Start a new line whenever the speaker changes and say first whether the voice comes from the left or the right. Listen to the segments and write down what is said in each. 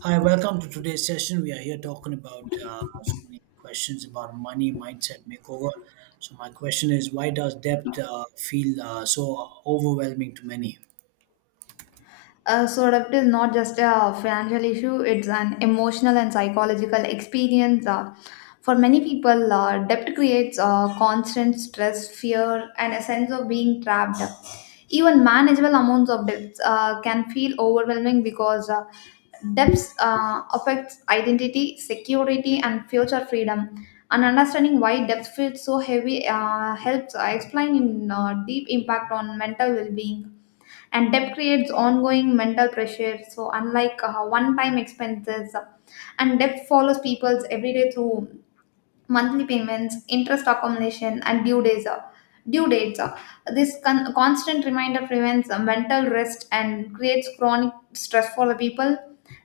right: Hi, welcome to today's session. We are here talking about so many questions about money, mindset, makeover. So, my question is why does debt feel so overwhelming to many?
left: So debt is not just a financial issue; it's an emotional and psychological experience. For many people, debt creates constant stress, fear, and a sense of being trapped. Even manageable amounts of debts can feel overwhelming because debts affects identity, security, and future freedom. And understanding why debt feels so heavy helps explain in deep impact on mental well-being, and debt creates ongoing mental pressure, so unlike one time expenses, and debt follows people's everyday through monthly payments, interest accumulation, and due dates. This constant reminder prevents mental rest and creates chronic stress for the people.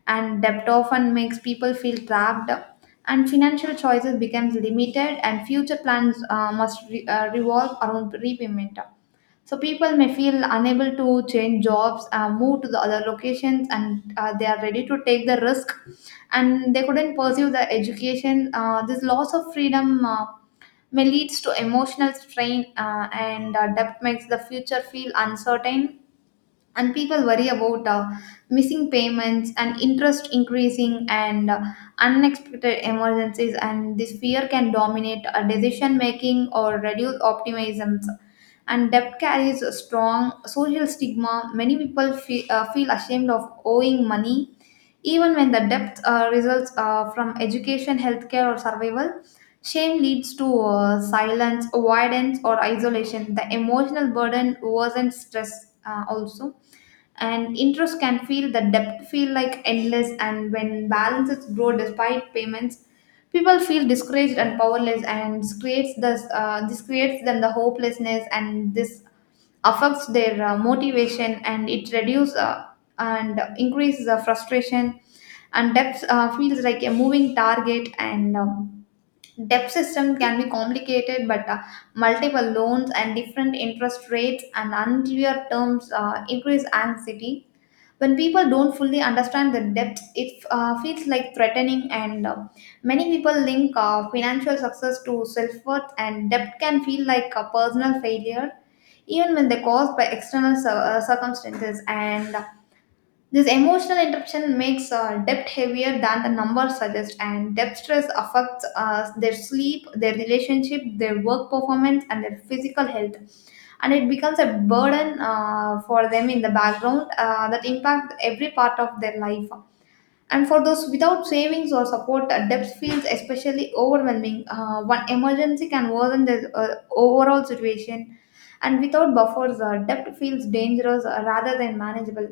left: And debt often makes people feel trapped, and financial choices becomes limited, and future plans must revolve around repayment. So people may feel unable to change jobs, move to the other locations, and they are ready to take the risk, and they couldn't pursue the education. This loss of freedom may leads to emotional strain, and debt makes the future feel uncertain, and people worry about missing payments and interest increasing and unexpected emergencies, and this fear can dominate decision making or reduce optimism. And debt carries a strong social stigma. Many people feel ashamed of owing money even when the debt results from education, healthcare, or survival. Shame leads to silence, avoidance, or isolation. The emotional burden worsens stress also, and interest can feel the debt feel like endless. And when balances grow despite payments, people feel discouraged and powerless, and this creates this creates then the hopelessness, and this affects their motivation, and it reduces and increases the frustration. And depth feels like a moving target. And debt system can be complicated, but multiple loans and different interest rates and unclear terms increase anxiety. When people don't fully understand the depth, it feels like threatening, and many people link financial success to self worth, and debt can feel like a personal failure, even when they're caused by external circumstances. And this emotional interruption makes debt heavier than the numbers suggest. And debt stress affects their sleep, their relationship, their work performance, and their physical health, and it becomes a burden for them in the background that impact every part of their life. And for those without savings or support, debt feels especially overwhelming. One emergency can worsen the overall situation, and without buffers, debt feels dangerous rather than manageable.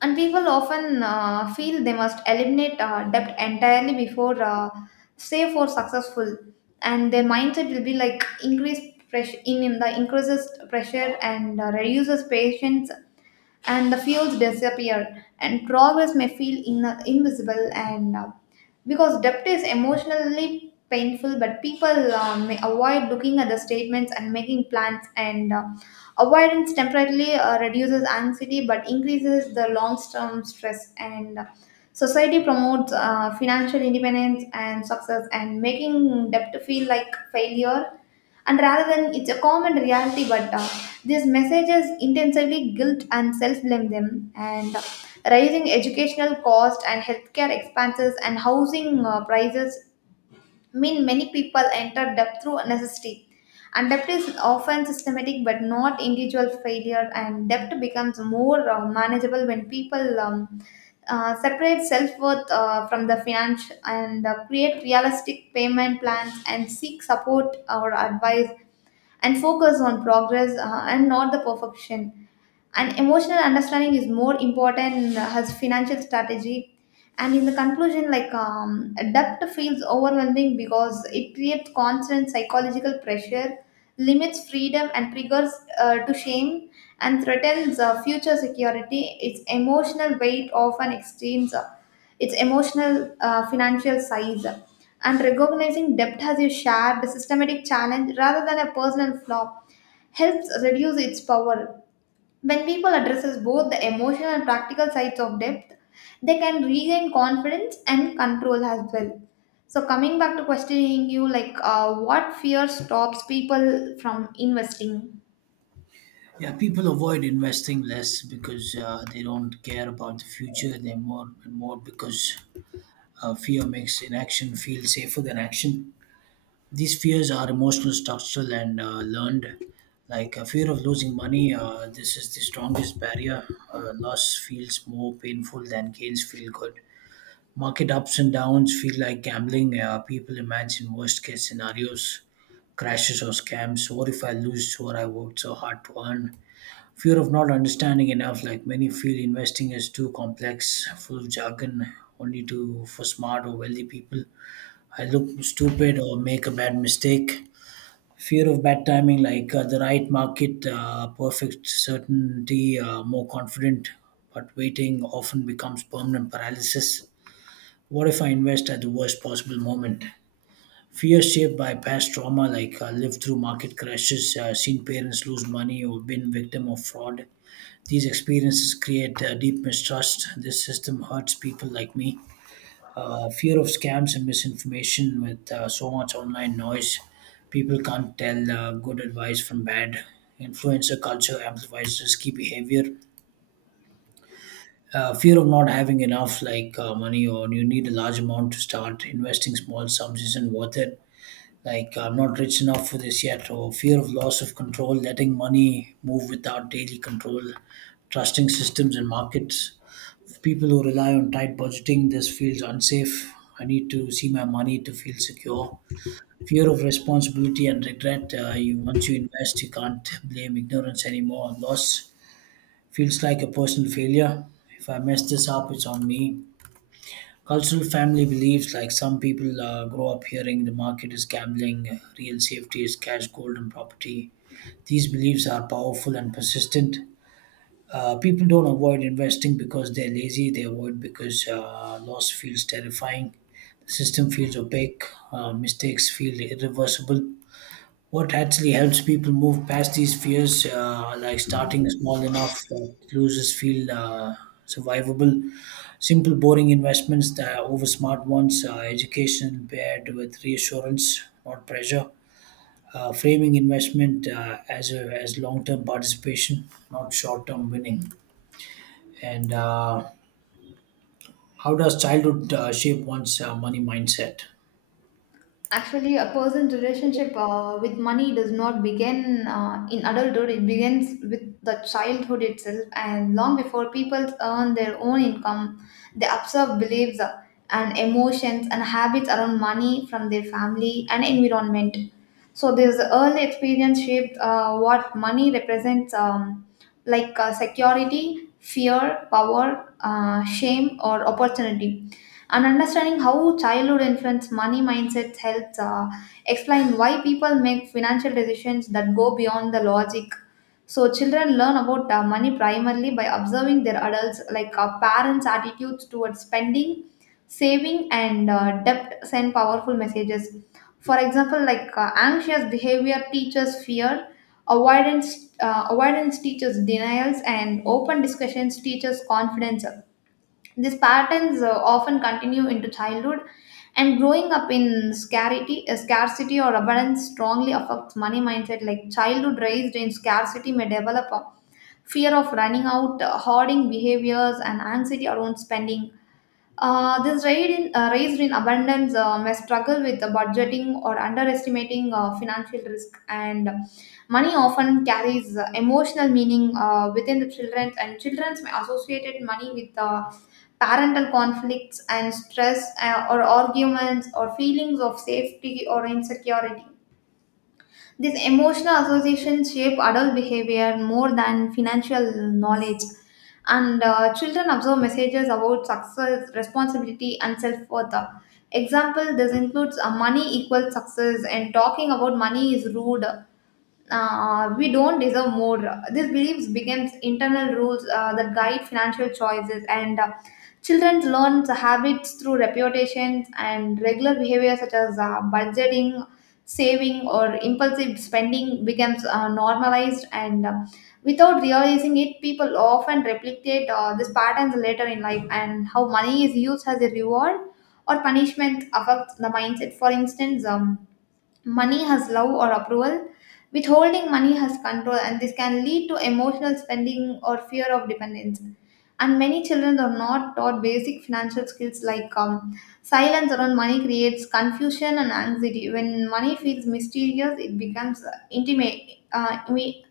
left: And people often feel they must eliminate debt entirely before safe or successful, and their mindset will be like increased pressure in the increases pressure and reduces patience, and the fields disappear, and progress may feel invisible. And because debt is emotionally painful, but people may avoid looking at the statements and making plans, and avoidance temporarily reduces anxiety but increases the long-term stress. And society promotes financial independence and success, and making debt feel like failure, and rather than it's a common reality. But these messages intensively guilt and self-blame them. And rising educational cost and healthcare expenses and housing prices mean, many people enter debt through necessity, and debt is often systematic but not individual failure. And debt becomes more manageable when people separate self worth from the finance, and create realistic payment plans, and seek support or advice, and focus on progress, and not the perfection. And emotional understanding is more important as financial strategy. And in the conclusion, like, debt feels overwhelming because it creates constant psychological pressure, limits freedom, and triggers to shame and threatens future security. Its emotional weight often extends its emotional financial size, and recognizing debt as a shared systematic challenge rather than a personal flaw helps reduce its power. When people addresses both the emotional and practical sides of depth, they can regain confidence and control as well. So coming back to questioning you, like, what fear stops people from investing?
right: Yeah, people avoid investing less because they don't care about the future. They're more and more because fear makes inaction feel safer than action. These fears are emotional, structural, and learned. Like a fear of losing money, this is the strongest barrier. Loss feels more painful than gains feel good. Market ups and downs feel like gambling. People imagine worst case scenarios, crashes or scams. What if I lose what I worked so hard to earn? Fear of not understanding enough. Like many feel investing is too complex, full of jargon, only to for smart or wealthy people. I look stupid or make a bad mistake. Fear of bad timing, like the right market, perfect certainty, more confident, but waiting often becomes permanent paralysis. What if I invest at the worst possible moment? Fear shaped by past trauma, like lived through market crashes, seen parents lose money, or been victim of fraud. These experiences create deep mistrust. This system hurts people like me. Fear of scams and misinformation with so much online noise, people can't tell good advice from bad. Influencer culture amplifies risky behavior. Fear of not having enough, like money or you need a large amount to start investing, small sums isn't worth it, like I'm not rich enough for this yet. Or fear of loss of control, letting money move without daily control, trusting systems and markets. For people who rely on tight budgeting, this feels unsafe. I need to see my money to feel secure. Fear of responsibility and regret. Once you invest, you can't blame ignorance anymore. Loss feels like a personal failure. If I mess this up, it's on me. Cultural family beliefs, like some people grow up hearing the market is gambling, real safety is cash, gold, and property. These beliefs are powerful and persistent. People don't avoid investing because they're lazy. They avoid because loss feels terrifying. The system feels opaque. Mistakes feel irreversible. What actually helps people move past these fears? Like starting small enough that losers feel survivable, simple, boring investments that are over smart ones, education paired with reassurance, not pressure. Framing investment as long term participation, not short term winning. And How does childhood shape one's money mindset?
left: Actually, a person's relationship with money does not begin in adulthood. It begins with the childhood itself, and long before people earn their own income, they observe beliefs and emotions and habits around money from their family and environment. So, this early experience shaped what money represents, like, security, fear, power, shame, or opportunity. And understanding how childhood influence money mindsets helps explain why people make financial decisions that go beyond the logic. So children learn about money primarily by observing their adults. Like, parents attitudes towards spending, saving, and debt send powerful messages. For example, like, anxious behavior teaches fear, avoidance. Avoidance teaches denials, and open discussions teaches confidence. These patterns often continue into childhood. And growing up in scarcity, scarcity or abundance strongly affects money mindset. Like, childhood raised in scarcity may develop a fear of running out, hoarding behaviors, and anxiety around spending. This raised in abundance may struggle with the budgeting or underestimating financial risk. And money often carries emotional meaning within the children, and children may associate money with parental conflicts and stress or arguments or feelings of safety or insecurity. These emotional associations shape adult behavior more than financial knowledge. And children absorb messages about success, responsibility, and self worth. Example, this includes money equals success, and talking about money is rude, we don't deserve more. These beliefs becomes internal rules that guide financial choices. And children learn the habits through reputations and regular behavior such as budgeting, saving, or impulsive spending becomes normalized. And without realizing it, people often replicate these patterns later in life. And how money is used as a reward or punishment affects the mindset. For instance, money has love or approval. Withholding money has control, and this can lead to emotional spending or fear of dependence. And many children are not taught basic financial skills. Like, silence around money creates confusion and anxiety. When money feels mysterious, it becomes intimate. Uh, we-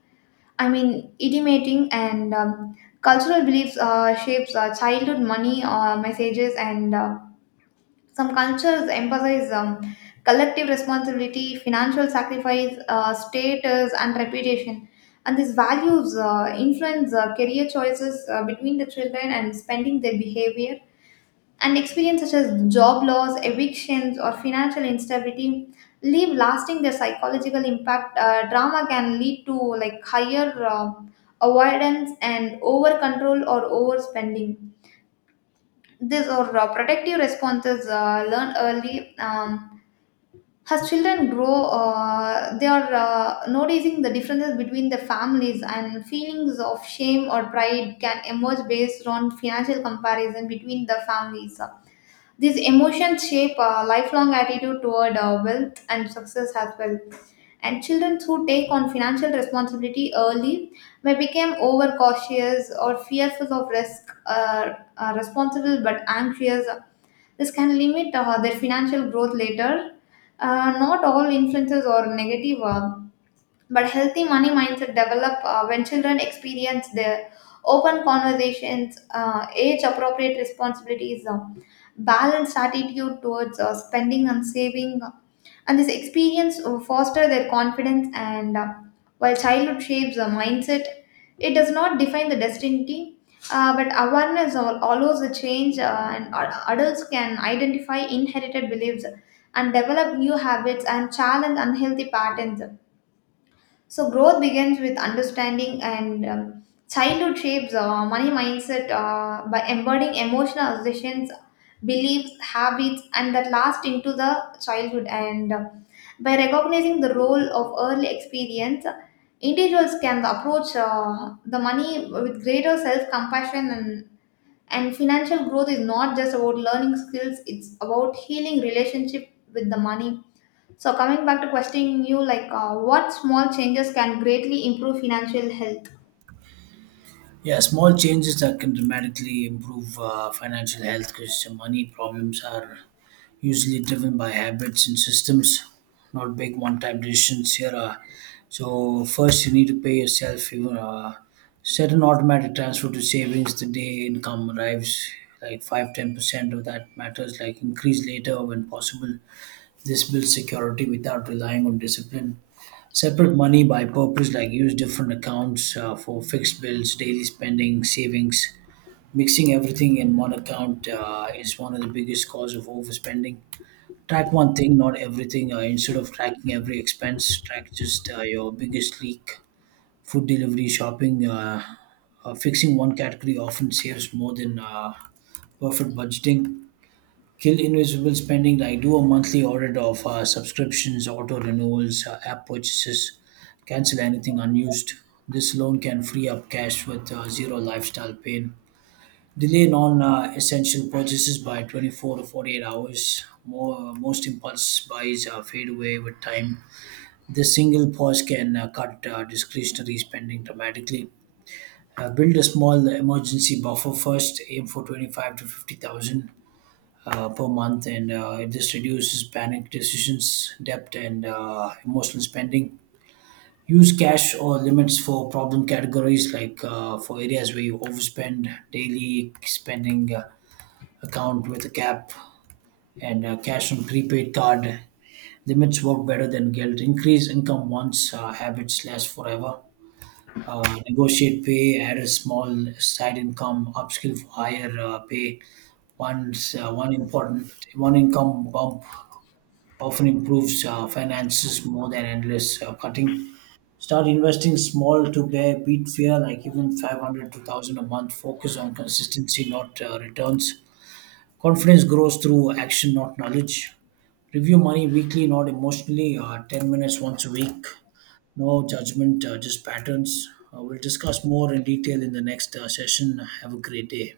left: I mean, intimating. And cultural beliefs shapes childhood money messages. And some cultures emphasize collective responsibility, financial sacrifice, status, and reputation. And these values influence career choices between the children and spending their behavior. And experience such as job loss, evictions, or financial instability leave lasting their psychological impact. Drama can lead to like higher avoidance and over control or overspending. These are protective responses learned early. As children grow, they are noticing the differences between the families, and feelings of shame or pride can emerge based on financial comparison between the families. These emotions shape a lifelong attitude toward wealth and success as well. And children who take on financial responsibility early may become overcautious or fearful of risk, responsible but anxious. This can limit their financial growth later. Not all influences are negative. But healthy money mindset develop when children experience their open conversations, age-appropriate responsibilities, balanced attitude towards spending and saving, and this experience foster their confidence. And while childhood shapes a mindset, it does not define the destiny. But awareness allows a change, and adults can identify inherited beliefs and develop new habits and challenge unhealthy patterns. So growth begins with understanding. And childhood shapes money mindset by embedding emotional assertions, beliefs, habits, and that last into the childhood. And by recognizing the role of early experience, individuals can approach the money with greater self-compassion. And financial growth is not just about learning skills; it's about healing relationship with the money. So coming back to questioning you, like, what small changes can greatly improve financial health?
right: Yeah, small changes that can dramatically improve financial health, because money problems are usually driven by habits and systems, not big one-time decisions here. So first, you need to pay yourself. You Set an automatic transfer to savings the day income arrives, like 5–10% of that matters. Like increase later when possible. This builds security without relying on discipline. Separate money by purpose, like use different accounts for fixed bills, daily spending, savings. Mixing everything in one account is one of the biggest cause of overspending. Track one thing, not everything. Instead of tracking every expense, track just your biggest leak. Food delivery, shopping, fixing one category often saves more than perfect budgeting. Kill invisible spending. I do a monthly audit of subscriptions, auto renewals, app purchases, cancel anything unused. This alone can free up cash with zero lifestyle pain. Delay non essential purchases by 24 to 48 hours. Most impulse buys fade away with time. This single pause can cut discretionary spending dramatically. Build a small emergency buffer first, aim for 25 to 50,000 per month, and it just reduces panic decisions, debt, and emotional spending. Use cash or limits for problem categories, like for areas where you overspend. Daily spending account with a cap, and cash on prepaid card. Limits work better than guilt. Increase income once, habits last forever. Negotiate pay, add a small side income, upskill for higher pay. One important one income bump often improves finances more than endless cutting. Start investing small to bear, beat fear, like even 500 to 1000 a month. Focus on consistency, not returns. Confidence grows through action, not knowledge. Review money weekly, not emotionally. 10 minutes once a week. No judgment, just patterns. We'll discuss more in detail in the next session. Have a great day.